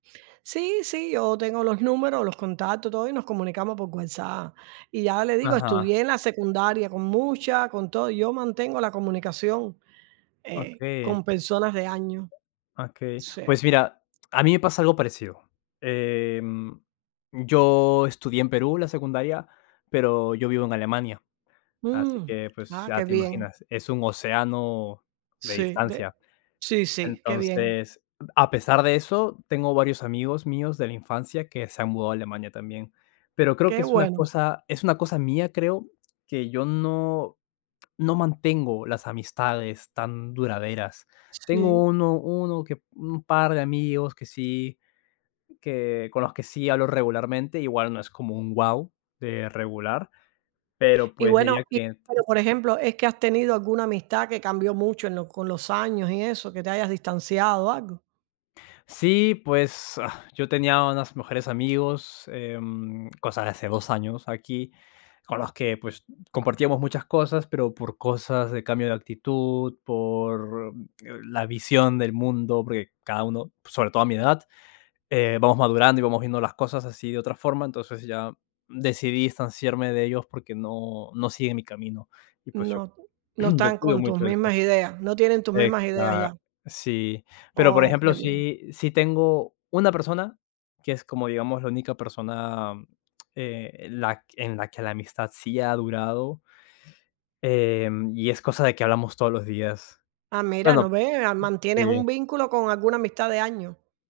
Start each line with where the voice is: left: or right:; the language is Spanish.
right: Sí, sí, yo tengo los números, los contactos, todo, y nos comunicamos por WhatsApp. Y ya le digo,
left: Ajá.
right: estudié en la secundaria con muchas, con todo, y yo mantengo la comunicación, eh,
left: Okey.
right: con personas de años.
left: Okey.
right: Sí.
left: Pues mira, a mí me pasa algo parecido. Em, yo estudié en Perú la secundaria, pero yo vivo en Alemania, así
right: Mm.
left: que, pues,
right: Ah,
left: ya
right: qué
left: te
right: bien.
left: imaginas, es un océano de
right: Sí, de
left: distancia.
right: Sí, sí, qué bien.
left: Entonces, a pesar de eso, tengo varios amigos míos de la infancia que se han mudado a Alemania también. Pero creo que
right: Qué
left: es una
right: bueno.
left: cosa es una cosa mía, creo, que yo no no mantengo las amistades tan duraderas. Tengo
right: Sí.
left: uno uno que un par de amigos que sí, que con los que sí hablo regularmente, igual no es como un guau de regular, pero
right: Y
left: pues diría
right: bueno. Y
left: que
right: pero, por ejemplo, ¿es que has tenido alguna amistad que cambió mucho en lo con los años y eso, que te hayas distanciado o algo?
left: Sí, pues, ah, yo tenía unas mejores amigos, em, cosa de hace 2 años aquí, con los que, pues, compartíamos muchas cosas, pero por cosas de cambio de actitud, por la visión del mundo, porque cada uno, sobre todo a mi edad, eh, vamos madurando y vamos viendo las cosas así de otra forma. Entonces, ya decidí distanciarme de ellos porque no no siguen mi camino. Y pues yo
right: No. No
left: yo
right: están
left: cuido
right: con tus
left: mucho eso.
right: mismas ideas, no tienen tus mismas ideas
left: Exa
right: ya.
left: Sí. Pero, por
right: Oh, qué
left: ejemplo,
right: bien.
left: sí sí tengo una persona que es como, digamos, la única persona, eh, la en la que la amistad sí ha durado em, y es cosa de que hablamos todos los días.
right: Ah, mira, ¿no
left: Bueno
right: ves? Ah, mantienes un
left: Sí.
right: vínculo con alguna amistad de años.